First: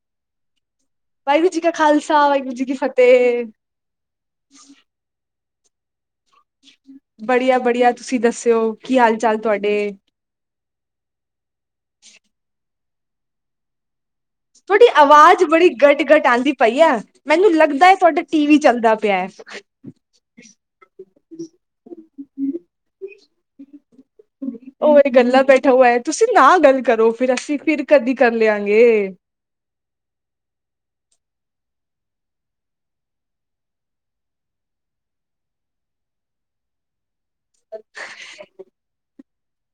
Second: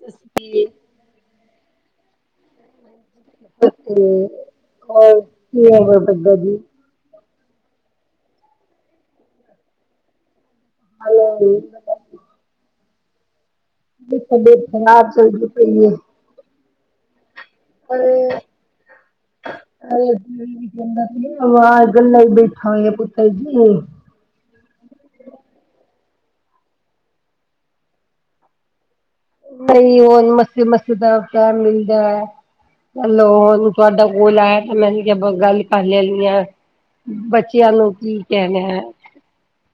ਸਸਤੀ ਵਾਹਿਗੁਰੂ ਜੀ ਕਾ ਖਾਲਸਾ, ਵਾਹਿਗੁਰੂ ਜੀ ਕੀ ਫਤਿਹ। ਹੂੰ, ਹੋਰ ਕੀ [unintelligible] ਬੜੀਆ-ਬੜੀਆ, ਤੁਸੀ ਦੱਸਿਓ ਕੀ ਹਾਲ-ਚਾਲ ਤੁਹਾਡੇ? ਹੈਲੋ। ਦੇ [unintelligible] ਤੁਹਾਡੀ ਆਵਾਜ਼ ਬੜੀ ਗੱਟ-ਗਟ ਆਂਦੀ ਪਈ ਆ, ਮੈਨੂੰ ਲੱਗਦਾ ਤੁਹਾਡਾ ਟੀਵੀ ਚੱਲਦਾ ਪਿਆ। ਹੈ ਟੀਵੀ ਵੀ ਚੱਲਦਾ ਪਿਆ, ਗੱਲਾ ਈ ਬੈਠਾ ਹੋਇਆ, ਪੁੱਤਰ ਜੀ। ਉਹ ਇਹ ਗੱਲਾ ਬੈਠਾ ਹੋਇਆ ਏ, ਤੁਸੀਂ ਨਾ ਗੱਲ ਕਰੋ, ਫਿਰ ਅਸੀਂ ਫਿਰ ਕਦੀ ਕਰ ਲਿਆਂਗੇ। ਨਹੀਂ ਉਹ ਮਸਤੀ-ਮਸਤੀ ਦਾ ਟਾਈਮ ਮਿਲਦੈ ਚਲੋ ਹੁਨ, ਤੁਹਾਡਾ ਕੌਲ ਆਇਆ, ਮੈਂਨੇ ਕਿਹਾ ਗੱਲ ਕਰ ਲੈਨੀ ਆ ਬੱਚ ਬੱਚਿਆਂ ਨੂੰ ਕੀ ਕਹਿਣਾ,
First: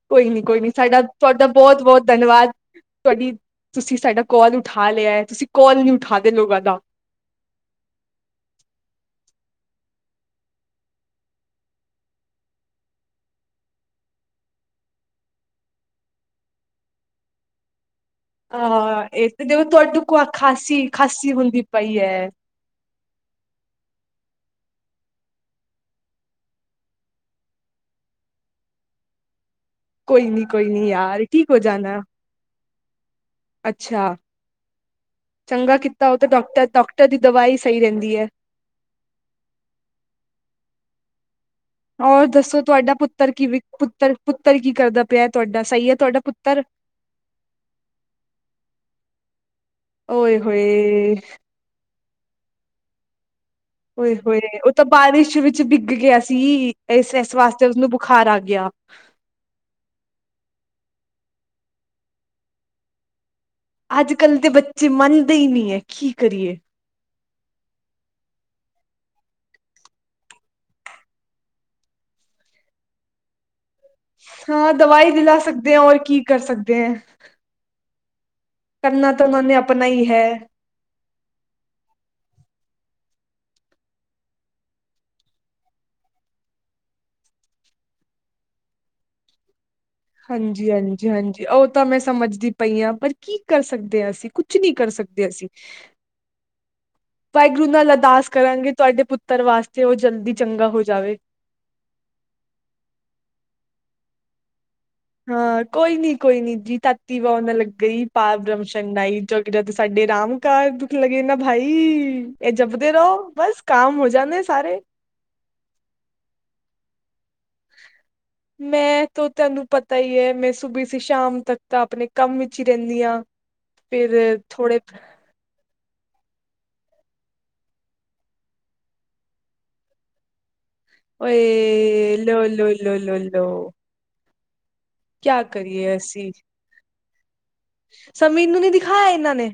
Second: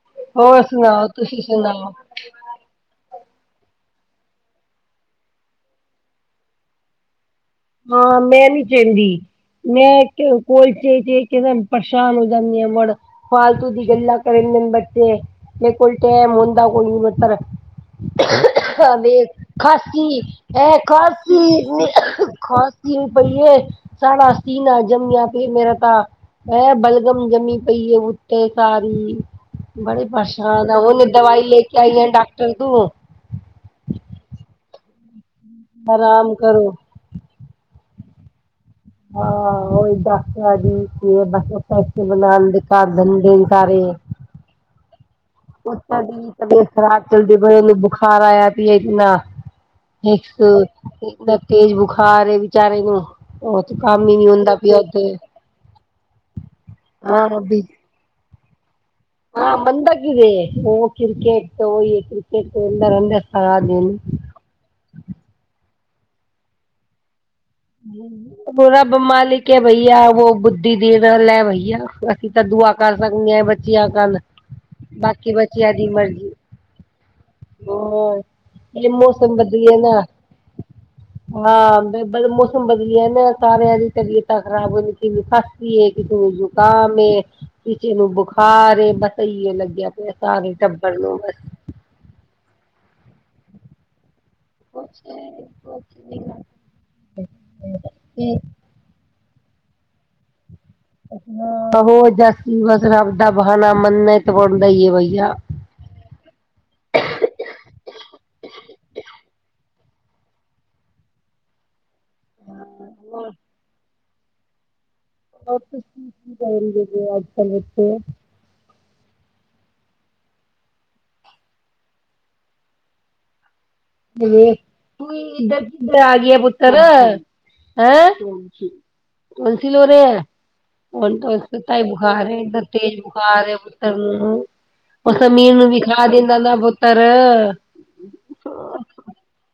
ਕੋਈ ਨੀ ਕੋਈ ਹੋਰ ਨੀ ਸਾਡਾ ਸੁਣਾਓ, ਤੁਸੀਂ ਤੁਹਾਡਾ ਬਹੁਤ ਸੁਣਾਓ? ਬਹੁਤ ਧੰਨਵਾਦ! ਤੁਹਾਡੀ, ਤੁਸੀਂ ਸਾਡਾ ਕੋਲ ਉਠਾ ਲਿਆ ਹੈ, ਤੁਸੀਂ ਕੋਲ ਨਹੀਂ ਉਠਾਦੇ ਲੋਗਾਂ ਦਾ। ਹਾਂ, ਮੈਂ ਨੀ ਕੇਂਦੀ- ਮੈਂ, ਕੋਈ ਚੇ, ਚੇ ਦੇਖਕੇ, ਪਰੇਸ਼ਾਨ ਹੋ ਜਾਂਨੀ ਹਾਂ, ਮੁੜ ਫਾਲਤੂ ਦੀ ਗਲਾਂ ਕਰਨ ਦੇਨ ਬੱਚੇ, ਜੇ ਕੋਈ ਟਾਇਮ ਹੁੰਦਾ ਕੋਈ ਨੀ ਪੁੱਤਰ ਅਹ ਇਹ ਤੇ ਦੇਖੋ ਤੁਹਾਡੇ ਖਾਂਸੀ, ਕੋ ਐ ਖਾਂਸੀ ਖਾਂਸੀ ਖਾਸੀ ਹੁੰਦੀ ਪਈ ਹੈ ਖਾਂਸੀ ਵੀ ਪਈ ਏ, ਸਾਰਾ ਸੀਨਾ ਜੰਮਿਆ ਪਿਆਈ, ਮੇਰਾ ਤਾਂ। ਐ, ਬਲਗਮ ਜੰਮੀ ਪਈ ਏ, ਉਤੇੇ ਸਾਰੀ। ਬੜੇ ਕੋਈ ਨੀ ਕੋਈ ਪਰੇਸ਼ਾਨ ਆ, ਨੀ ਹੁਨੀ ਯਾਰ ਦਵਾਈ ਠੀਕ ਹੋ ਲੇਕੇ ਆਂਈ ਜਾਣਾ ਆ, ਡਾਕਟਰ ਤੋਂ। ਅੱਛਾ। ਚੰਗਾ ਕੀਤਾ, ਉਹ ਤਾ, ਆਰਾਮ ਡੌਕਟਰ, ਕਰੋ ਡੌਕਟਰ ਦੀ ਦਵਾਈ ਸਹੀ ਰਹਿੰਦੀ ਐ। ਹਾ, ਓਹੀ ਡਾਕਟਰਾਂ ਦੀ, [unintelligible] ਸ ਔਰ ਬਣਾਣ ਦੱਸੋ ਦੇ ਕਰ ਤੁਹਾਡਾ ਪੁੱਤਰ ਦਿੰਦੇਨ ਕੀ ਵੀ ਸਾਰੇ, ਪੁੱਤਰ ਪੁੱਤਰ ਕੀ ਕਰਦਾ ਪਿਆ ਤੁਹਾਡਾ ਓ ਸਹੀ ਹੈ ਤੁਹਾਡਾ ਸਾਡੀ ਪੁੱਤਰ ਤਬੀਅਤ ਖਰਾ ਚਲਦੇ ਪਏ ਉਹਨੂੰ ਬੁਖਾਰ ਆਇਆ, ਪਈ ਏ ਨਾ ਓਏ ਹੋਏ ਵੀਕ੍ਸ ਤੇਜ਼ ਬੁਖਾਰ ਏ ਵਿਚਾਰੇ ਨੂੰ। ਉਹ ਤੇ ਕੰਮ ਓਏ, ਹੀ ਨਹੀਂ ਹੋਏ ਹੁੰਦਾ ਉਹ ਪਿਆ ਤਾ ਉੱਥੇ ਬਾਰਿਸ਼ ਵਿੱਚ ਬਿੱਗ ਗਿਆ ਸੀ, ਇਸ-ਇਸ ਹਾਂ ਵੀ ਵਾਸਤੇ, ਉਸਨੂੰ ਬੁਖਾਰ ਆਗਿਆ। ਹਾਂ, ਮੰਨਦਾ ਕਿਦੇ, ਓ ਕ੍ਰਿਕੇਟ ਤੇ, ਓਈ ਕ੍ਰਿਕੇਟ ਖੇਲਦਾ ਰਹਿੰਦਾ। ਹਾਜੀ ਅੱਜ-ਕੱਲ ਦੇ ਬੱਚੇ ਮੰਨਦੇ ਹੀ ਨਹੀਂ ਏ, ਕੀ ਕਰੀਏ? ਵੋ ਰਬ ਮਾਲਿਕ ਐ ਭਈਆ, ਉਹ ਬੁੱਧੀ ਦੇ ਦਵੇ ਭਈਆ। ਅਸੀ ਤਾਂ ਦੁਆ ਕਰ ਸਕਦੇ ਹਾਂ, ਬੱਚਿਆਂ ਕੰਨ ਹਾਂ, ਦਵਾਈ ਬਾਕੀ ਦਿਲਾ ਬੱਚਿਆਂ ਸਕਦੇ ਓ, ਦੀ ਔਰ ਕੀ ਮਰਜ਼ੀ ਕਰ ਸਕਦੇ ਐਂ। ਹੋਰ ਇਹ ਕਰਨਾ ਤਾ ਮੌਸਮ ਉਹਨਾ ਨੇ, ਬਦਲੀਏ ਆਪਣਾ ਨਾ ਹੀ ਹੈ। ਹਾਂ, ਮੌਸਮ ਬਦਲੀਆ ਨਾ ਸਾਰਿਆਂ ਦੀ ਤਬੀਅਤਾਂ ਖ਼ਰਾਬ ਹੋਰੀ ਸੀ ਕਿਸੇ ਨੂੰ ਜ਼ੁਕਾਮ, ਕਿਸੇ ਨੂੰ ਬੁਖਾਰ ਏ ਬਸ ਇਹੀ ਐ ਲੱਗਿਆ। ਪਿਆ ਸਾਰੇ ਹਾਂਜੀ- ਟੱਬਰ ਹਾਂਜੀ, ਨੂੰ ਬਸ ਹਾਂਜੀ ਉਹ ਤਾਂ ਮੈਂ ਸਮਝਦੀ ਪਈ ਹਾਂ, ਪਰ ਕੀ ਕਰ ਸਕਦੇ ਹਾਂ ਅਸੀਂ ਕੁਛ ਨਹੀਂ ਕਰ ਸਕਦੇ ਅਸੀਂ, ਕੁਛ ਨੀ ਵਾਹਿਗੁਰੂ ਨਾਲ ਅਰਦਾਸ ਕਰਾਂਗੇ ਤੁਹਾਡੇ ਪੁੱਤਰ ਪੁੱਤਰ ਵਾਸਤੇ ਉਹ ਜਲਦੀ ਚੰਗਾ ਹੋ ਜਾਵੇ। ਆਹੋ ਜਾਸੀ ਬਸ ਰੱਬ ਦਾ ਬਹਾਣਾ ਮੰਨਣਾ ਤੇ ਬਣਦਾ ਹੀ ਏ ਬਈਆ ਹਾਂ ਕੋਈ ਨੀ, ਕੋਈ ਨੀ ਜੀ ਤਤੀ ਵਾਹ ਨਾ ਲੱਗਈ ਪਾਰ ਬ੍ਰਹਮਸਰਣਾਹੀ ਜਗ ਜਦ ਸਾਡੇ ਰਾਮ ਘਰ ਦੁੱਖ ਲੱਗੇ ਨਾ ਭਾਈ ਇਹ ਜਪਦੇ ਰਹੋ ਹੋਰ ਬਸ ਕਾਮ ਹੋ ਜਾਣੇ ਸਾਰੇ। ਬਸ ਕੀ-ਕੀ ਕਰ ਰਹੇ ਅਜ ਕੱਲ- ਬੱਚੇ ਮੈਂ ਤ ਤੁਹਾਨੂੰ ਪਤਾ ਹੀ ਹੈ ਮੈਂ ਸੁਬੇ ਸੀ ਸ਼ਾਮ ਤੱਕ ਤਾਂ ਆਪਣੇ ਕੰਮ ਵਿੱਚ ਹੀ ਰਹਿੰਦੀ ਹਾਂ ਫਿਰ ਥੋੜੇ ਤੂੰ ਇੱਧਰ ਕਿੱਧਰ ਆ ਗਈ ਆ ਪੁੱਤਰ, ਹੈਂ? ਟੋਨਸਿਲ ਹੋ ਰਿਹਾ, ਹੁਣ ਉਸ ਤੇਜ ਓਏ ਬੁਖਾਰ ਹੈ ਲੋ ਇਧਰ ਲੋ ਲੋ ਤੇਜ਼ ਲੋ ਲੋ ਬੁਖਾਰ ਓ ਕਿਆ ਸਮੀਰ ਨੂੰ ਕਰੀਏ ਵੀਖਾ ਦਿੰਦਾ ਨਾ ਪੁੱਤਰ ਅ। ਸਮੀਰ ਨੂੰ ਨੀ ਦਿਖਾਏ ਇਨਾਂ ਨੇ?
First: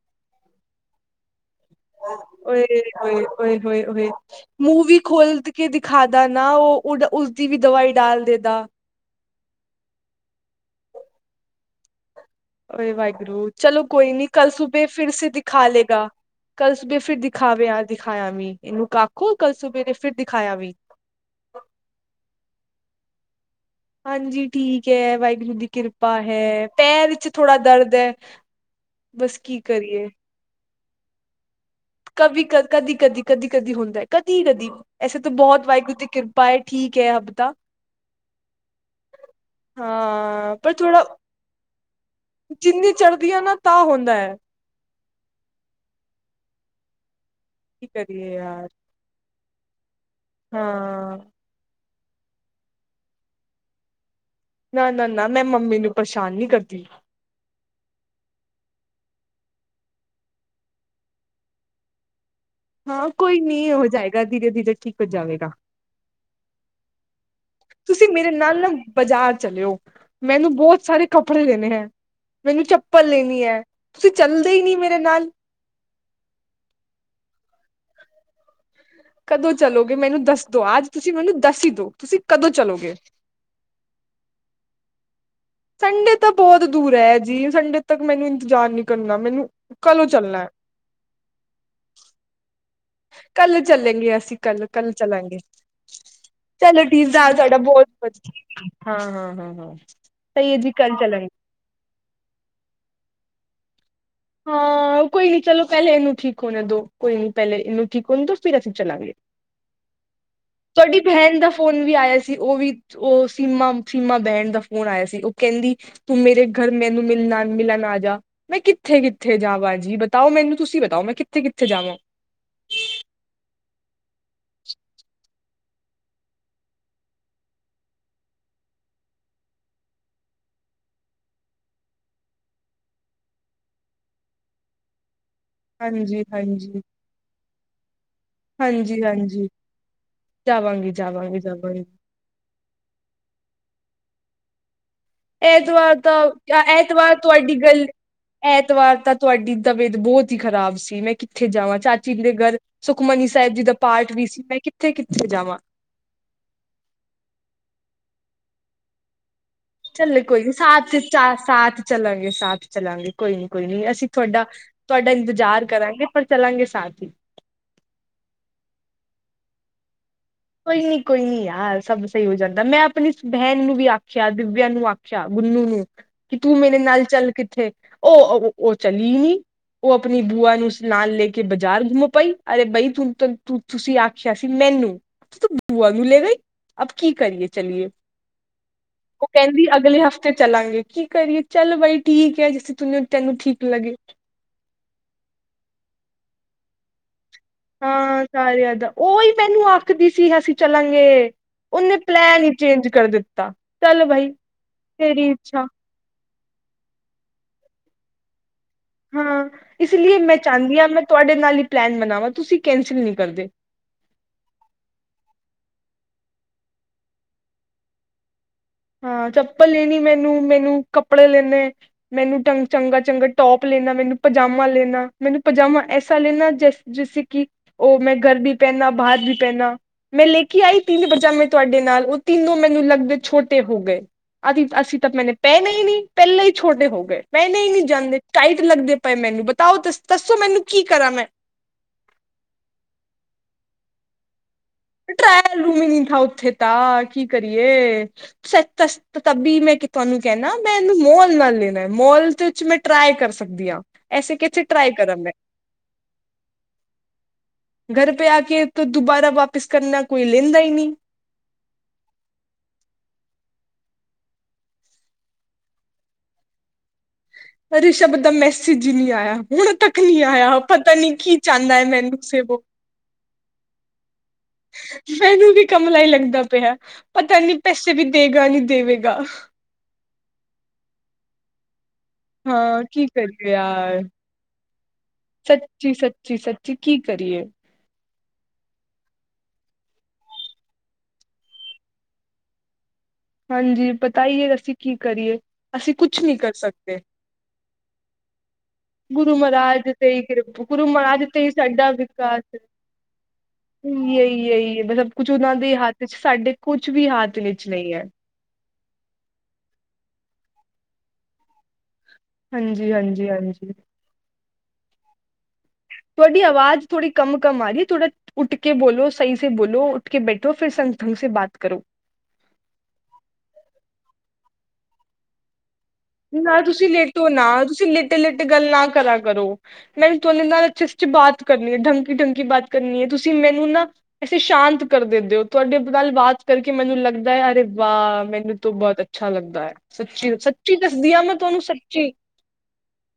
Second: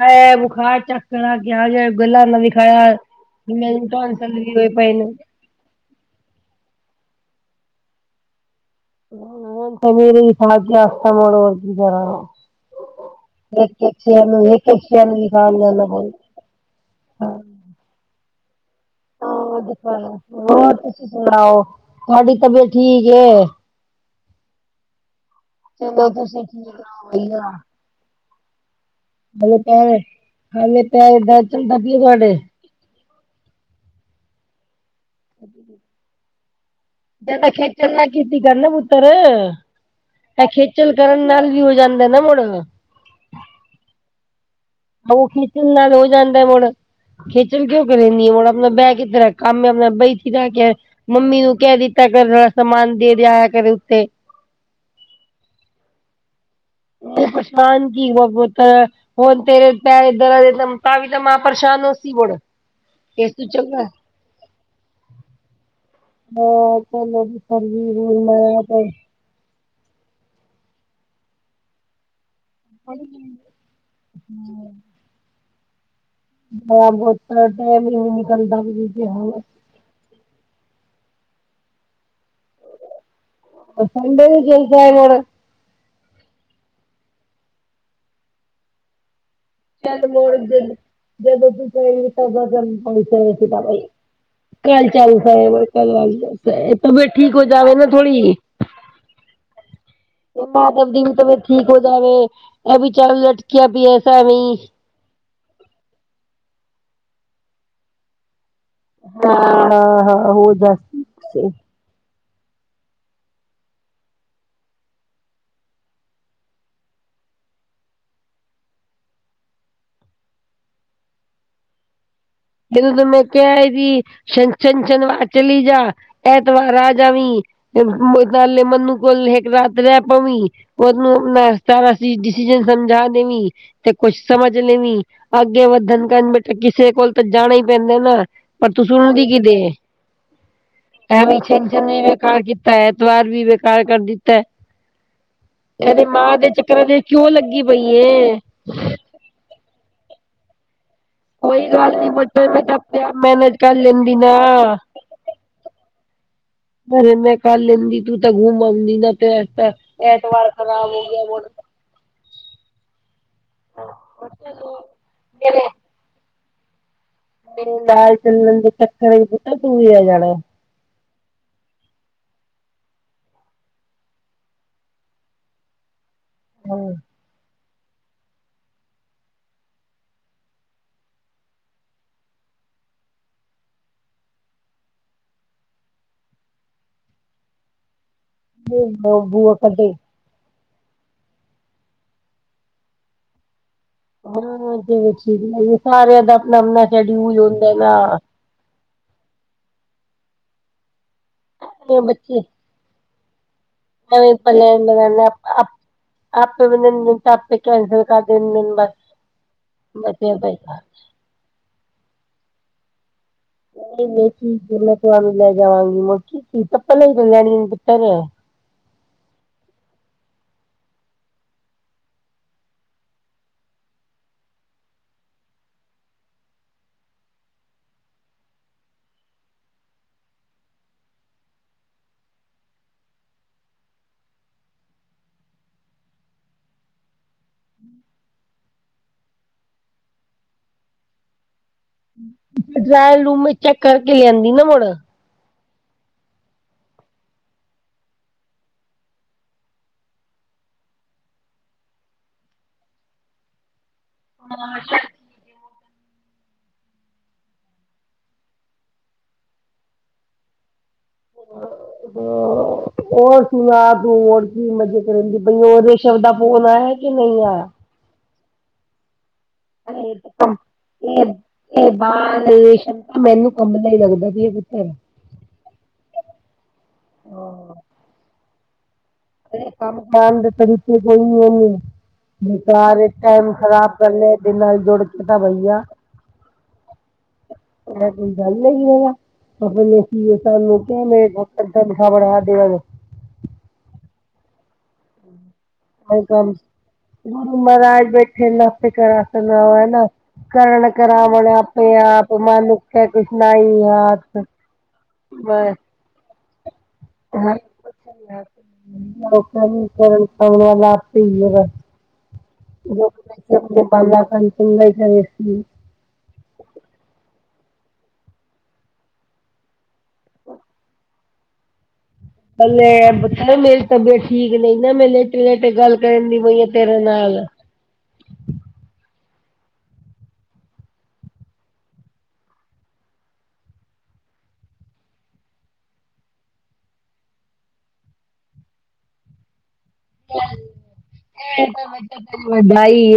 ਮੈਂ ਬੁਖਾਰ ਚੱਕ ਕਰ ਆ ਗਿਆ ਜ ਗੱਲਾਂ ਨਾ ਓਏ ਵਿਖਾਇਆ, ਹੋਏ ਓਏ ਮੈਨੂੰ ਢੋਣਸੱਲ ਵੀ ਹੋਏ ਪਏ ਨੇ। ਕੇਦਿ ਖਾਦਾ ਨਾ ਓ ਉਡ ਉਸਦੀ ਵੀ ਦਵਾਈ ਡਾਲ ਦੇਦਾ। ਉਹ ਸਮੀਰ ਈ ਲਿੱਖਣ ਲਗਿਆ। ਇਸ ਤੋਂ ਵੱਧ ਹੋਰ ਕੀ ਕਰਾ। ਓਏ ਵਾਹਿਗੁਰੂ, ਚਲੋ ਕੋਈ ਨੀ ਕੱਲ ਇੱਕ ਇੱਕ ਸੁਬੇ ਸ਼ੇਰ ਫਿਰ ਨੂੰ ਸੇ ਵਿਖਾਣ ਦਿਖਾ ਜਾਣਾ ਲੇਗਾ। ਪਊ ਕੱਲ ਸੁਬੇ ਫਿਰ ਦਿਖਾਵ ਦਿਖਾਇਆ ਵੀ, ਇਹਨੂੰ ਕਾਕੋ ਕੱਲ ਸੁਬੇ ਨੇ ਫਿਰ ਦਿਖਾਇਆ ਵੀ ਤੁਸੀ ਸੁਣਾਓ, ਤੁਹਾਡੀ ਤਬੀਅਤ ਠੀਕ ਐ? ਹਾਂਜੀ ਠੀਕ ਹੈ, ਵਾਹਿਗੁਰੂ ਦੀ ਚਲੋ ਕਿਰਪਾ ਤੁਸੀਂ ਹੈ, ਠੀਕ ਪੈਰ ਰਹੋ ਵਿੱਚ ਥੋੜਾ ਦਰਦ ਹੈ ਬਸ ਹੇ ਕੀ ਪੈਰ ਕਰੀਏ ਹੇ ਪੈਰ ਦਰਜ ਦਬ ਕਭੀ ਕ ਕਦੀ- ਕਦੀ, ਕਦੀ- ਕਦੀ ਹੁੰਦਾ, ਕਦੀ- ਕਦੀ ਐਸੇ ਤਾਂ ਬਹੁਤ ਵਾਹਿਗੁਰੂ ਦੀ ਕਿਰਪਾ ਪਾਏ ਠੀਕ ਹੈ ਅਬ ਜਿਆਦਾ ਤਾਂ ਖੇਚਲ ਨਾ ਕੀਤੀ ਕਰਨਾ ਪੁੱਤਰ ਅ ਹਾਂ ਪਰ ਖੇਚਲ ਥੋੜਾ ਕਰਨ ਨਾਲ ਵੀ ਹੋ ਜਾਂਦਾ ਨਾ ਮੁੜ ਜਿੰਨੀ ਚੜ੍ਹਦੀ ਆ ਨਾ ਤਾਂ ਹੁੰਦਾ ਹੈ ਉਹ ਖੇਚਲ ਨਾਲ ਹੋ ਜਾਂਦਾ ਮੁੜ, ਖੇਚਲ ਕਿਉਂ ਕੀ ਕਰਨੀ ਆ ਕਰੀਏ ਮੁੜ ਯਾਰ ਆਪਣਾ ਬੈਗ ਇਧਰ ਰਖ ਕੰਮ ਆਪਣਾ ਬੈਠੀ ਰਾਂ ਕੇ, ਹਾਂ ਮੰਮੀ ਨੂੰ ਕਹਿ ਦਿੱਤਾ ਕਰ ਸਮਾਨ ਦੇ ਦਿਆਇਆ ਕਰੇ ਉੱਤੇ। ਨਾ ਨਾ ਨਾ, ਮੈਂ ਮੰਮੀ ਨੂੰ ਪਰੇਸ਼ਾਨ ਨੀ ਕਰਦੀ। ਪਛਤਾਨ ਕੀ ਬਹੁ ਬਹੁਤ। ਹੁਣ ਤੇਰੇ ਪੈਧਰ ਤ ਵੀ ਤਾਂ ਮਾਂ ਪਰੇਸ਼ਾਨ ਹੋ ਸੀ ਬੜ ਹਾਂ ਕੋਈ ਨੀ ਹੋ ਜਾਏਗਾ, ਧੀਰੇ- ਧੀਰੇ ਠੀਕ ਹੋ ਜਾਵੇਗਾ ਚਲੋ ਪੁੱਤਰ ਜੀ ਤੁਸੀਂ ਹੁਣ ਮੇਰੇ ਨਾਲ ਮੈਂ ਨਾ ਤੇ ਬਾਜ਼ਾਰ ਚਲਿਓ। ਮੈਨੂੰ ਬਹੁਤ ਸਾਰੇ ਕੱਪੜੇ ਲੇਣੇ ਹੈ ਮੈਨੂੰ ਚੱਪਲ ਲੈਣੀ ਹੈ, ਤੁਸੀ ਚੱਲਦੇ ਹੀ ਨਹੀ ਮੇਰੇ ਨਾਲ। ਮ [unintelligible] ਬੁਤ ਟੇਮ ਹੀ ਨੀ ਨਿਕਲਦਾ ਵੀ। ਜੀ ਕਦੋਂ ਹਾਂ ਚਲੋਗੇ ਮੈਨੂੰ ਦੱਸਦੋ ਅੱਜ ਤੁਸੀਂ ਮੈਨੂੰ ਦੱਸ ਹੀ ਦੋ ਤੁਸੀਂ ਕਦੋਂ ਚਲੋਗੇ ਸੰਡੇ ਵੀ ਜਾਈਦਾ ਹੈ ਮੁੜ ਸੰਡੇ ਤਾਂ ਬਹੁਤ ਦੂਰ ਹੈ ਜੀ, ਸੰਡੇ ਤੱਕ ਮੈਨੂੰ ਇੰਤਜ਼ਾਰ ਨਹੀਂ ਕਰਨਾ ਮੈਨੂੰ ਕੱਲੋਂ ਚੱਲ ਮੋੜ ਚੱਲਣਾ ਹੈ। ਦਿਨ, ਜਦੋਂ ਤੂੰ ਕਹੇਗੀ ਨ ਪ ਸੀ ਕੱਲ ਤਾਂ ਭ ਚੱਲੇਗੇ ਅਸੀਂ ਕੱਲ ਚਾਲੂ ਚਲਾਂਗੇ ਸ ਕੱਲ ਵ ਜਾ [unintelligible] ਇਹ ਤਬੀਅਤ ਠੀਕ ਹੋ ਜਾਵੇ ਨਾ ਥੋੜੀ। ਹਾਂ, ਹਾਂ, ਹਾਂ, ਹਾਂ। ਮਾਂ ਪੁੱਤ ਦੀ ਵੀ ਤਬੀਅਤ ਠੀਕ ਹੋ ਜਾਵੇ, ਅਭੀ ਚੱਲ ਲਟਕਿਆ ਵੀ ਐਸਾ ਵੀ ਹਾਂ ਕੋਈ ਨੀ ਚਲੋ ਪਹਿਲੇ ਇਹਨੂੰ ਠੀਕ ਹੋਣ ਦੋ ਕੋਈ ਨੀ ਪਹਿਲੇ ਇਹਨੂੰ ਠੀਕ ਹੋਣ ਦੋ ਫਿਰ ਅਸੀਂ ਚਲਾਗੇ। ਹਾਂ ਹਾਂ ਹਾਂ ਹੋ ਤੁਆਡੀ ਭੈਣ ਦਾ ਜਾ ਫੋਨ ਫੋਨ ਵੀ ਆਇਆ ਸੀ, ਉਹ ਵੀ ਉਹ ਸੀਮਾ ਸੀਮਾ ਬਹਿਣ ਦਾ ਫੋਨ ਆਇਆ ਸੀ। ਉਹ ਕਹਿੰਦੀ ਤੂੰ ਮੇਰੇ ਘਰ ਮੈਨੂੰ ਮਿਲਣਾ, ਮਿਲਣ ਆ ਜਾ ਮੈਂ ਕਿੱਥੇ -ਕਿੱਥੇ ਜਾਵਾਂ ਜੀ ਬਤਾਓ ਮੈਨੂੰ, ਤੁਸੀਂ ਬਤਾਓ ਮੈਂ ਕਿੱਥੇ-ਕਿੱਥੇ ਜਾਵਾਂ। ਜਦੋ ਮੈਂ ਕਿਹਾ ਏ ਵੀ ਛੰਨਛੰਨ ਵਾ ਚਲੀ ਜਾ ਐਤਵਾਰ ਆ ਜਾ ਵੀ ਤਾਂ ਮਨੂੰ ਕੋਲ ਰਾਤ ਰਹਿ ਪਵ [unintelligible] ਉਹਨੂੰ ਮੈਂ ਸਾਰਾਸੀ ਡਿਸੀਜਨ ਸਮਝਾ ਦੇਵੀ ਤੇ ਕੁਛ ਸਮਝ ਲਵੀ ਅੱਗੇ ਵੱਧਨ ਕਰਨ ਬੇਠੇ ਹਾਂਜੀ-ਹਾਂਜੀ, ਕਿਸੇ ਕੋਲ ਤਾਂ ਜਾਣਾ ਹੀ ਪੈਂਦੇ ਨਾ ਪਰ ਤੂੰ ਸੁਣ ਦੀ ਕਿ ਹਾਂਜੀ-ਹਾਂਜੀ ਦੇ ਐੱ ਜਾਵਾਂਗੀ-ਜਾਵਾਂਗੀ-ਜਾਵਾਂਗੀ। ਬੇਕਾਰ ਕੀਤਾ, ਐਤਵਾਰ ਵੀ ਬੇਕਾਰ ਕਰ ਦਿੱਤਾ ਐਤਵਾਰ ਇਹਦੇ ਤਾਂ, ਮਾਂ ਦੇ ਚੱਕਰਾਂ ਚ ਐਤਵਾਰ ਕਿਉਂ ਤੁਹਾਡੀ ਲੱਗੀ ਗੱਲ, ਪਈ ਏ ਐਤਵਾਰ ਤਾਂ ਤੁਹਾਡੀ ਤਬੀਅਤ ਬਹੁਤ ਹੀ ਖਰਾਬ ਸੀ, ਮੈਂ ਕਿੱਥੇ ਕੋਈ ਜਾਵਾਂ ਗੱਲ ਨੀ ਚਾਚੀ ਦੇ ਬਚਪਨ ਘਰ ਮੈਂ ਤਾਂ ਆਪਣੇ ਆਪ ਸੁਖਮਨੀ ਸਾਹਿਬ ਮੈਨੇਜ ਜੀ ਦਾ ਕਰ ਪਾਠ ਲੈਂਦੀ ਵੀ ਸੀ ਮੈਂ ਨਾ ਕਿੱਥੇ- ਕਿੱਥੇ ਜਾਵਾਂ ਪਰ ਮੈਂ ਕਰ ਲੈਂਦੀ ਤੂੰ ਤਾਂ ਘੁੰਮ ਆਉਂਦੀ ਨਾ ਤੇ ਤਾਂ ਚੱਲੇ ਕੋਈ ਨੀ, ਸਾਤ ਚ ਚਾਰ ਸਾਤ ਚੱਲਾਂਗੇ ਸਾਥ ਚੱਲਾਂਗੇ, ਕੋਈ ਨੀ-ਕੋਈ ਨੀ, ਅਸੀਂ ਥੋਡਾ ਤੁਹਾਡਾ ਇੰਤਜ਼ਾਰ ਕਰਾਂਗੇ। ਪਰ ਚੱਲਾਂਗੇ ਸਾਥ ਹੀ। ਇਹ ਨਾਲ ਚੱਲਣ ਦੇ ਚੱਕਰ ਚ, ਪੁਤਾ ਤੂੰ ਵੀ ਆ ਜਾਣਾ। ਕੋਈ ਨੀ ਕੋਈ ਨੀ ਯਾਰ ਸਭ ਸਈ ਹੋ ਜਾਂਦਾ। ਮੈਂ ਆਪਣੀ ਬਹਿਣ ਨੂੰ ਵੀ ਆਖਿਆ ਦਿਬਿਆਂ ਨੂੰ ਆਖਿਆ ਗੁੰਨੂ ਨੂੰ। ਕਿ ਤੂੰ ਮੇਰੇ ਨਾਲ ਚੱਲ ਕਿੱਥੇ, ਉਹ- ਉਹ ਚਲੀ ਈ ਨੀ। ਉਹ ਆਪਣੀ ਬੂਆ ਨੂੰ ਨਾਲ ਲੈ ਕੇ ਬਾਜ਼ਾਰ ਗੁੰਮ ਪਈ, ਅਰੇ ਬਈ ਤੂੰ ਤ ਤੁਸੀ ਆਖਿਆ ਸੀ ਮੈਨੂੰ। ਤੂ ਬੂਆ ਨੂੰ ਲੇ ਗਈ, ਅਬ ਕੀ ਕਰੀਏ ਚਲੀਏ। ਓ ਬੂਆ ਕੇਂਦੀ ਕੱਢੇ ਅਗਲੇ ਹਫ਼ ਤੇ ਚਲਾਂਗੇ, ਕੀ ਕਰੀਏ ਚੱਲ ਬਾਈ ਠੀਕ ਐ, ਜੈਸੇ ਤਾਨੂੰ ਤੈਨੂੰ ਠੀਕ ਲੱਗੇ। ਹਾਂ ਜਿਵੇਂ ਠੀਕ ਐ, ਸਾਰਿਆਂ ਦਾ ਆਪਣਾ-ਆਪਣਾ ਸ਼ਡਿਊਲ ਹੁੰਦਾ ਗਾ। ਹਾਂ ਸਾਰਿਆਂ ਦਾ, ਉਹੀ ਮੈਨੂੰ ਆਖਦੀ ਸੀ ਅਸੀਂ ਚਲਾਂਗੇ, ਉਹਨੇ ਆਪਣੇ ਪਲੈਨ ਈ ਚੇਂਜ ਕਰ ਦਿੱਤਾ। ਚੱਲ ਬਾਈ ਨਵੇਂ ਪਲੈਨ ਬਣਾਂਦੇ ਤੇਰੀ ਇੱਛਾ ਆਪੇ, ਬ ਆਪੇ ਕੈਂਸਲ ਕਰ ਦਿੰਦੇ ਨੇ ਬਸ। ਹਾਂ ਇਸ ਲਈ ਬਚਿਆ ਮੈਂ ਚਾਂਹਦੀ ਪੈਸਾ ਹਾਂ, ਮੈਂ ਤੁਹਾਡੇ ਨਾਲ ਹੀ ਪਲੈਨ ਬਣਾਵਾਂ, ਤੁਸੀਂ ਕੈਂਸਲ ਨੀ ਕਰਦੇ। ਨਹੀਂ-ਨਹੀਂ ਮੈਂ ਤੁਹਾਨੂੰ ਲੈ ਜਾਵਾਂਗੀ, ਮੋਚੀ ਚਪਲ ਹੀ ਲੈਣੀ ਐ ਪੁੱਤਰ। ਹਾਂ ਚੱਪਲ ਲੈਣੀ ਮੈਨੂੰ, ਮੈਨੂੰ ਕੱਪੜੇ ਲੈਣੇ। ਮੈਨੂੰ ਚੰਗਾ-ਚੰਗਾ ਟੌਪ ਲੈਣਾ, ਮੈਨੂੰ ਪਜਾਮਾ ਲੈਣਾ, ਮੈਨੂੰ ਪਜਾਮਾ ਐਸਾ ਲੈਣਾ ਜੈਸ ਜਿਸੇ ਕਿ ਉਹ ਮੈਂ ਘਰ ਵੀ ਪਹਿਨਾ, ਬਾਹਰ ਵੀ ਪਹਿਨਾ। ਮੈਂ ਲੇ ਕੇ ਆਈ ਤਿੰਨ ਪਜਾਮੇ ਤੁਹਾਡੇ ਨਾਲ, ਉਹ ਤਿੰਨੋ ਮੈਨੂੰ ਲੱਗਦੇ ਛੋਟੇ ਹੋ ਗਏ। ਅਸੀ ਅਸੀ ਤਾਂ ਮੈਨੇ ਪਹਿਣੇ ਹੀ ਨਈ। ਪੈਲਾ ਹੀ ਛੋਟੇ ਹੋ ਗਏ, ਪਹਿਣੇ ਹੀ ਨਈ ਜਾਂਦੇ। ਟਾਈਟ ਲੱਗਦੇ ਪਏ ਮੈਨੂੰ, ਬਤਾਓ ਦੱਸੋ ਮੈਨੂੰ ਕੀ ਕਰਾਂ ਮੈਂ। [unintelligible] ਡਰਾਇਗ ਰੂਮ ਚੈੱਕ ਕਰਕੇ ਲਿਆਂਦੀ ਨਾ ਮੁੜ। ਟਰਾਇਲ ਰੂਮ ਹੀ ਨੀ ਥਾ ਉੱਥੇ ਤਾਂ, ਕੀ ਕਰੀਏ ਸ ਤੇ ਤਭੀ ਮੈਂ ਤੁਹਾਨੂੰ ਕਹਿਣਾ, ਮੈਂ ਇਹਨੂੰ ਮੋਲ ਨਾਲ ਲੈਣਾ, ਮੋਲ ਦੇ ਵਿੱਚ ਮੈਂ ਟਰਾਈ ਕਰ ਸਕਦੀ ਆਂ। ਐਸੇ ਕਿਥੇ ਟਰਾਈ ਕਰਾਂ ਮੈਂ। ਘਰ ਪੇ ਆ ਕੇ ਦੁਬਾਰਾ ਵਾਪਿਸ ਕਰਨਾ, ਕੋਈ ਲੈਂਦਾ ਈ ਨੀ। [inaudible] ਹੋਰ ਸੁਣਾ ਤੂੰ, ਹੋਰ ਕੀ ਮਜ਼ੇ ਕਰੇਂਦੀ ਪਈ ਏ, ਉਹ ਰੇਸ਼ਵ ਦਾ ਫੋਨ ਆਇਆ ਈ। ਕਿ ਨਹੀਂ ਆਇਆ। ਰਿਸ਼ਬ ਦਾ ਮੈਸੇਜ ਈ ਨੀ ਆਇਆ ਹੁਣ ਤੱਕ ਨੀ ਆਇਆ, ਪਤਾ ਨੀ ਇਹ ਕੀ ਚਾਨਾ ਏ ਇਹ ਮੈਂਨੂੰ ਸੇ ਬਾਹਰ ਬੋ? ਰੇਸ਼ਮ ਮੈਨੂੰ ਕਮਲਾ ਹੀ ਲੱਗਦਾ ਸੀ, ਇਹ ਪੁੱਤਰ। ਮੈਨੂੰ ਵੀ ਕਮਲਾ ਹੀ ਲੱਗਦਾ ਪਿਆ, ਪਤਾ ਨੀ ਹਾਂ ਪੈਸੇ ਵੀ ਦੇਗਾ ਨਈ ਦੇਵੇਗਾ। ਕੰਮ ਕਰਨ ਦੇ ਤਰੀਕੇ ਕੋਈ ਇਹ ਨੀ, ਹਾਂ ਬੇਕਾਰ ਕੀ ਕਰੀਏ ਟੈਮ ਖ਼ਰਾਬ ਯਾਰ ਕਰਨੇ ਦੇ ਨਾਲ ਜੋੜ ਸੱਚੀ, ਸੱਚੀ, ਸੱਚੀ ਕੀ ਕਰੀਏ? ਕਹਿੰਦਾ ਕੋਈ ਗੱਲ ਹੈਗੀ ਓਹ ਲੈ। ਆਪਣੇ ਸੀ ਸਾਨੂੰ ਕ ਮੇ ਲਾ [inaudible] ਬਣਾ ਦੇ। ਹਾਂਜੀ ਪਤਾ ਹੀ ਐ, ਅਸੀਂ ਕੀ ਕਰੀਏ, ਅਸੀਂ ਕੁਛ ਨਹੀਂ ਕਰ ਸਕਦੇ। ਗੁਰੂ ਮਹਾਰਾਜ ਬੈਠੇ ਨਫ਼ ਗੁਰੂ ਕਰਸ ਨਾ ਮਹਾਰਾਜ ਹੈ, ਨਾ ਤੇ ਹੀ ਕਿਰਪ ਗੁਰੂ ਕਰਣ ਮਹਾਰਾਜ ਤੇ ਹੀ ਕਰਾਵਣਾ ਤੂੰ ਸਾਡਾ ਆਪ ਵਿਕਾਸ ਮਨੁੱਖਿਆ ਤੂੰ ਸੁਣਾ ਹੀ ਆਪ ਕੁਝ ਉਨਾਂ ਦੇ ਹੱਥ ਚ, ਸਾਡੇ ਕੁਛ ਵੀ ਹਾਥ ਇਚ ਨਹੀ ਐ। ਲੋਕਾਂ ਨੂੰ ਕਰਨ ਸਉਣਾ [unintelligible] ਲੱ ਹੀ ਆ ਵਾ ਹਾਂਜੀ ਹਾਂਜੀ ਹਾਂਜੀ [inaudible] ਤੁਹਾਡੀ ਆਵਾਜ਼ ਥੋੜ੍ਹੀ ਕਮ-ਕਮ ਆ ਰਹੀ ਐ, ਥੋੜਾ ਉੱਠ ਕੇ ਬੋਲੋ, ਸਹੀ ਸੇ ਬੋਲੋ। ਉੱਠ ਕੇ ਬੈਠੋ, ਫਿਰ ਸੰਗ ਢੰਗ ਸੇ ਬਾਤ ਕਰੋ। ਪਹਿਲੇ ਮੇਰੀ ਤਬੀਅਤ ਠੀਕ ਨਹੀਂ ਨਾ, ਮੈਂ ਲੇਟੇ-ਲੇਟੇ ਗੱਲ ਨਾ ਤੁਸੀ ਲੇਟੋ ਨਾ, ਤੁਸੀ ਲੇਟੇ-ਲੇਟੇ ਗੱਲ ਨਾ ਕਰਾ ਕਰੋ। ਮੈਨੂੰ ਤੁਨੇ ਨਾਲ ਜਸਟ ਬਾਤ ਕਰਨੀ ਐ, ਢੰਗ ਕੀ ਢੰਗ ਕੀ ਬਾਤ ਕਰਨੀ ਐ, ਤੁਸੀਂ ਮੈਨੂੰ ਨਾ ਤੁਸੀਂ ਸ਼ਾਂਤ ਕਰ ਦਿੰਦੇ ਹੋ, ਤੁਹਾਡੇ ਨਾਲ ਬਾਤ ਕਰਕੇ ਮੈਨੂੰ ਲੱਗਦਾ ਅਰੇ ਵਾਹ, ਮੈਨੂੰ ਤੋ ਬਹੁਤ ਅੱ ਅੱਛਾ ਲੱਗਦਾ ਐ। ਸੱਚੀ ਸੱਚ ਇਹ ਐਥੇ ਬੈਠੇ ਬਾਈ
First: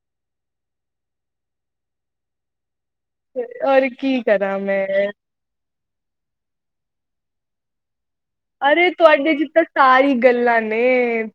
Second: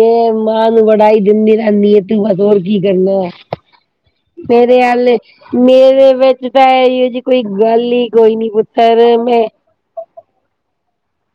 ਮਾਂ ਨੂੰ ਵਡਾਈ ਦਿੰਦੀ ਰਹਿੰਦੀ ਹੈ, ਤੂੰ ਬਸ ਹੋਰ ਕੀ ਕਰਨਾ ਐ, ਔਰ ਕੀ ਕਰਾਂ ਮੇਰੇ ਮੈਂ ਆਲੇ ਮੇਰੇ ਵਿੱਚ ਤਾਂ ਇਹੀ ਜਿਹੀ ਕੋਈ ਗੱਲ ਹੀ ਕੋਈ ਨੀ ਅਰੇ ਪੁੱਤਰ, ਤੁਹਾਡੇ ਚ ਮੈਂ ਤਾਂ ਸਾਰੀ ਗੱਲਾਂ ਨੇ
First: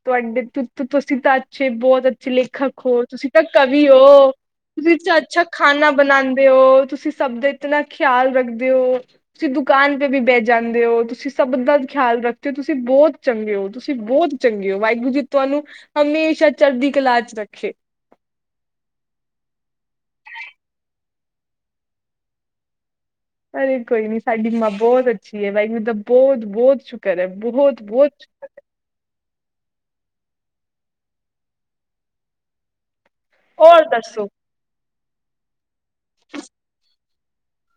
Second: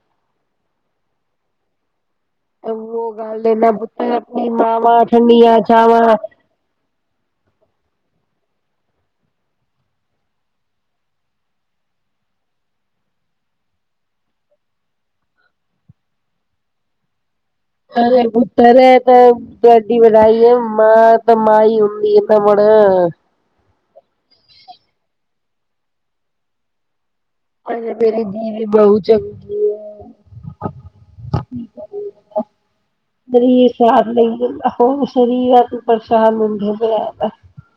ਤੁਹਾਡੇ ਤੋਂ, ਤੁਸੀਂ ਤਾਂ ਅੱਛੇ ਬਹੁਤ ਅੱ ਤੁਸੀਂ ਲੇਖਕ ਹੋ, ਉਹ ਤੁਸੀਂ ਤਾਂ ਗੱਲ ਨਾ ਕਵੀ ਪੁੱਤਰ ਹੋ, ਆਪਣੀ ਤੁਸੀਂ ਮਾਵਾਂ ਅੱਛਾ ਠੰਡੀਆਂ ਖਾਣਾ ਛਾਵਾਂ ਬਣਾਂ ਦੇ ਹੋ, ਤੁਸੀਂ ਸਭ ਦਾ ਇਤਨਾ ਖਿਆਲ ਰੱਖਦੇ ਹੋ। ਤੁਸੀਂ ਦੁਕਾਨ ਤੇੇ ਵੀ ਬਹਿ ਜਾਂਦੇ ਹੋ, ਤੁਸੀਂ ਸਭ ਦਾ ਖਿਆਲ ਰੱਖਦੇ ਹੋ, ਤੁਸੀਂ ਬਹੁਤ ਚੰਗੇ ਹੋ, ਤੁਸੀਂ ਬਹੁਤ ਚੰਗੇ ਹੋ, ਵਾਹਿਗੁਰੂ ਜੀ ਤੁਹਾਨੂੰ ਹਮੇਸ਼ਾ ਚੜ੍ਹਦੀ ਕਲਾ ਚ ਰੱਖੇ। ਅਰੇ ਪੁੱਤਰਰੇ ਤਾਂ ਤੁਡੀ ਵੜਾਈ ਹੈ ਮਾਂ ਤਾਂ ਮਾਂ ਹੀ ਹੁੰਦੀ ਇਹਨਾ ਮੁੜ ਅਰੇ ਕੋਈ ਨੀ ਸਾਡੀ ਮਾਂ ਬਹੁਤ ਅੱਛੀ ਏ ਵਾਹਿੂ ਤਾਂ ਬਹੁਤ ਬਹੁਤ ਸ਼ੁ ਕਰ ਬ ਮੇਰੀ ਧੀ ਵੀ ਬਹੁ ਚਗਗੀਈ ਦਰੀ ਔਰ ਸਾਥ ਦੱਸੋ ਨਹੀਂ ਜਾਂਦਾ ਹੋਰ ਸਰੀਰਾਂ ਤ ਪਰੇਸ਼ਾਨ ਹੁੰਦੇ ਹੋ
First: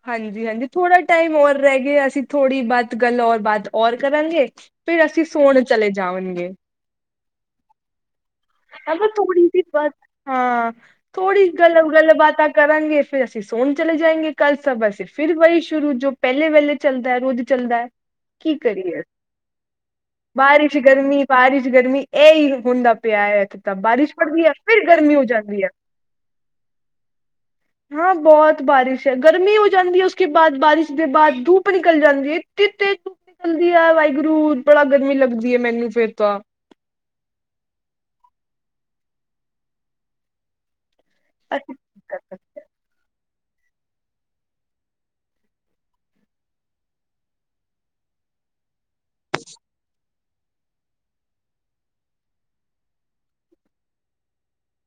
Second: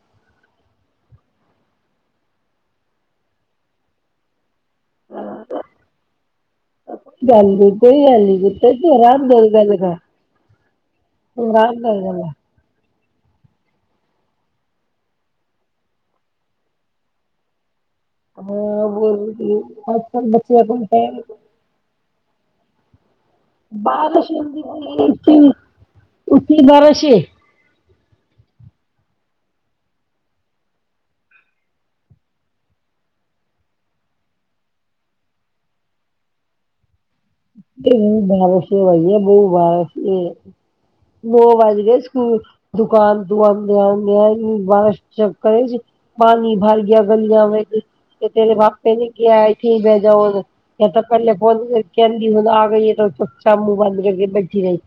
ਹਾਂਜੀ ਹਾਂਜੀ ਥੋੜਾ ਟਾਈਮ ਔਰ ਰਹਿ ਗਏ ਅਸੀਂ ਥੋੜ੍ਹੀ ਬਹੁਤ ਗੱਲ ਔਰ ਬਾਤ ਔਰ ਕਰਾਂਗੇ ਫਿਰ ਅਸੀਂ ਸੋਣ ਚਲੇ ਜਾਵਾਂਗੇ ਗੱਲ ਨ ਕੋਈ ਗੱਲ ਨੀ ਤੂੰ ਆਰਾਮ ਥੋੜੀ ਨਾਲ ਗੱਲ ਜਿਹੀਤ ਕਰ ਹਾਂ ਥੋੜ੍ਹੀ ਤੂੰ ਗਲ ਆਰਾਮ ਨਾਲ ਗਲ ਗੱਲ ਕਰ ਬਾਤਾਂ ਕਰਾਂਗੇ ਫੇਰ ਅਸੀਂ ਸੋਨ ਚਲੇ ਜਾਏਗੇ ਕੱਲ ਸਭ ਅੇ ਫਿਰ ਵਹੀ ਸ਼ੁਰੂ ਜੋ ਪਹਿਲੇ ਵੇਲੇ ਚੱਲਦਾ ਰੋਜ਼ ਚੱਲਦਾ ਹੈ ਕੀ ਕਰੀਏ ਹਾਂ ਬਾਰਿਸ਼ ਗਰਮੀ ਬਾਰਿਸ਼ ਗਰਮੀ ਇਹਹੀ ਹੁੰਦਾ ਪਿਆ ਹੈ। ਤਾਂ ਬਾਰਿਸ਼ ਪੜਦੀ ਹੈ ਫਿਰ ਗਰਮੀ ਹੋ ਜਾਂਦੀ ਹੈ ਹਾਂ ਬਹੁਤ ਬਾਰਿਸ਼ ਹੈ। ਗਰਮੀ ਹੋ ਜਾਂਦੀ ਹੈ ਉਸਕੇ ਬਾਅਦ ਬਾਰਿਸ਼ ਦੇ ਬਾਅਦ ਧੂਪ ਨਿਕਲ ਜਾਂਦੀ ਹੈ ਇ ਤੇਜ਼ ਧੂਪ ਚਲਦੀ ਹੈ ਵਾਹਿਗੁਰੂ ਬੜਾ ਗਰਮੀ ਲੱਗਦੀ ਹੈ ਮੈਨੂੰ ਫੇਰ ਤਾਂ ਬਾਰਸ ਭਾਈਏ ਬਹੁ ਬਾਰਸ ਮੋ ਵੱਜਦੇ ਸਕੂਲ ਦੁਕਾਨ ਦ ਆਉਂਦੇ ਆਉਂ ਬਾਰਸ਼ ਕਰੇ ਪਾਣੀ ਭਰ ਗਿਆ ਗਲੀਆਂ ਵਿੱਚ ਤੇ ਤੇਰੇ ਬਾਪੇ ਨੇ ਕਿਹਾ ਥੀ ਬੈ ਜਾ ਤਾਂੱਕੇ ਫੋਨ ਹੁਣ ਆ ਗਈ ਹੈ ਤਾਂ ਚਚਾ ਮੁੂੰਹ ਬੰਦ ਰ ਕੇ ਬੈਠੀ ਰਹੀ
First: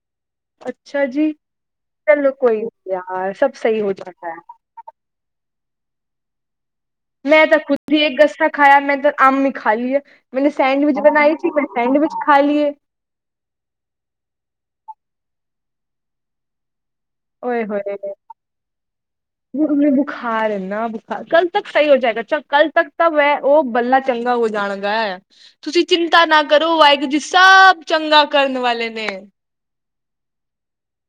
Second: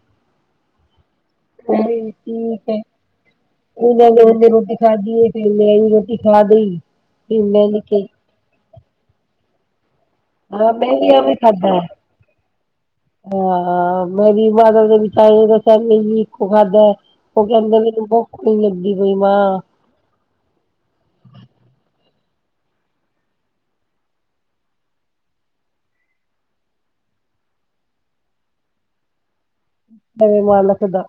ਅੱਛਾ ਜੀ ਠੀਕ ਹੈ ਇਹ ਗੱਲੇ ਰੋਟੀ ਖਾਧ ਹੈ। ਮੇਰੀ ਰੋਟੀ ਖਾ ਦੇਈ ਮੈਂ ਤਾਂ ਖੁਦ ਹੀ ਇੱਕ ਗਸਾ ਖਾਇਆ ਮੈਂ ਤਾਂ ਆਮ ਨ ਖਾ ਲਈ ਹੈ। ਮੈਨੇ ਹਾਂ ਮੈਂ ਸੈਂਡਵਿਚ ਵੀ ਬਣਾਈ ਐਵੇਂ ਸੀ ਫਿਰ ਖਾਧਾ ਹੈ। ਸੈਂਡਵਿਚ ਖਾ ਲਈਏ ਹਾਂ ਮੇਰੀ ਬਾਦਲ ਦੇ ਵਿੱਚ ਤਾਂਏ ਦੱਸ ਨਹੀਂ ਵੀ ਇੱਕੋ ਖਾਧਾ ਉਹ ਕਹਿੰਦੇ ਮੈਨੂੰ ਭੁੱਖ ਨਹੀਂ ਲੱਗਦੀ ਵੀ ਮਾਂ ਬੁਖਾਰ ਨਾ ਬੁਖਾਰ ਕੱਲ ਤੱਕ ਸਹੀ ਹੋ ਜਾਏਗਾ ਅੱਛਾ ਕੱਲ ਤੱਕ ਤਾਂ ਵੈ ਉਹ ਬੱਲਾ ਚੰਗਾ ਹੋ ਜਾਣਗਾ ਤੁਸੀਂ ਚਿੰਤਾ ਨਾ ਕਰੋ ਵਾਹਿਗੁਰੂ ਜੀ ਸਭ ਚੰਗਾ ਕਰਨ ਵਾਲੇ ਨੇ ਸ਼ੁਕਰ ਮਾਲਕ ਦਾ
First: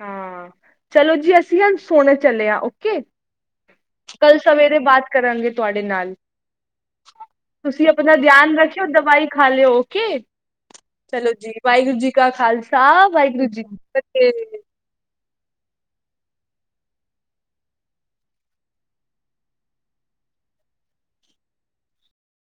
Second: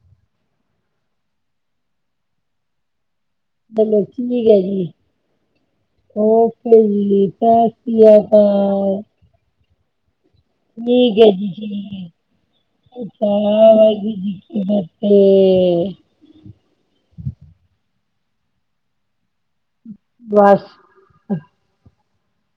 ਹਾਂ ਚਲੋ ਜੀ ਅਸੀਂ ਹ ਸੋਨ ਚੱਲੇ ਹਾਂ ਓਕੇ ਚਲੋ ਕੱਲ ਠੀਕ ਹੈ ਸਵੇਰੇ ਜੀ ਬਾਤ ਕਰਾਂਗੇ ਤੁਹਾਡੇ ਨਾਲ ਓਕੇ ਜੀ ਸਤਿ ਤੁਸੀਂ ਤੁਸੀਂ ਸ੍ਰੀ ਆਪਣਾ ਧਿਆਨ ਰੱਖਿਓ ਅਕਾਲ। ਦਵਾਈ ਖਾ ਲਿਓ ਓਕੇ ਠੀਕ ਹੈ ਚਲੋ ਜੀ ਵਾਹਿਗੁਰੂ ਜੀ ਕਾ ਖਾਲਸਾ ਠੀਕ ਵਾਹਿਗੁਰੂ ਜੀ ਕੀ ਫਤਿਹ ਹੈ???? ਬਸ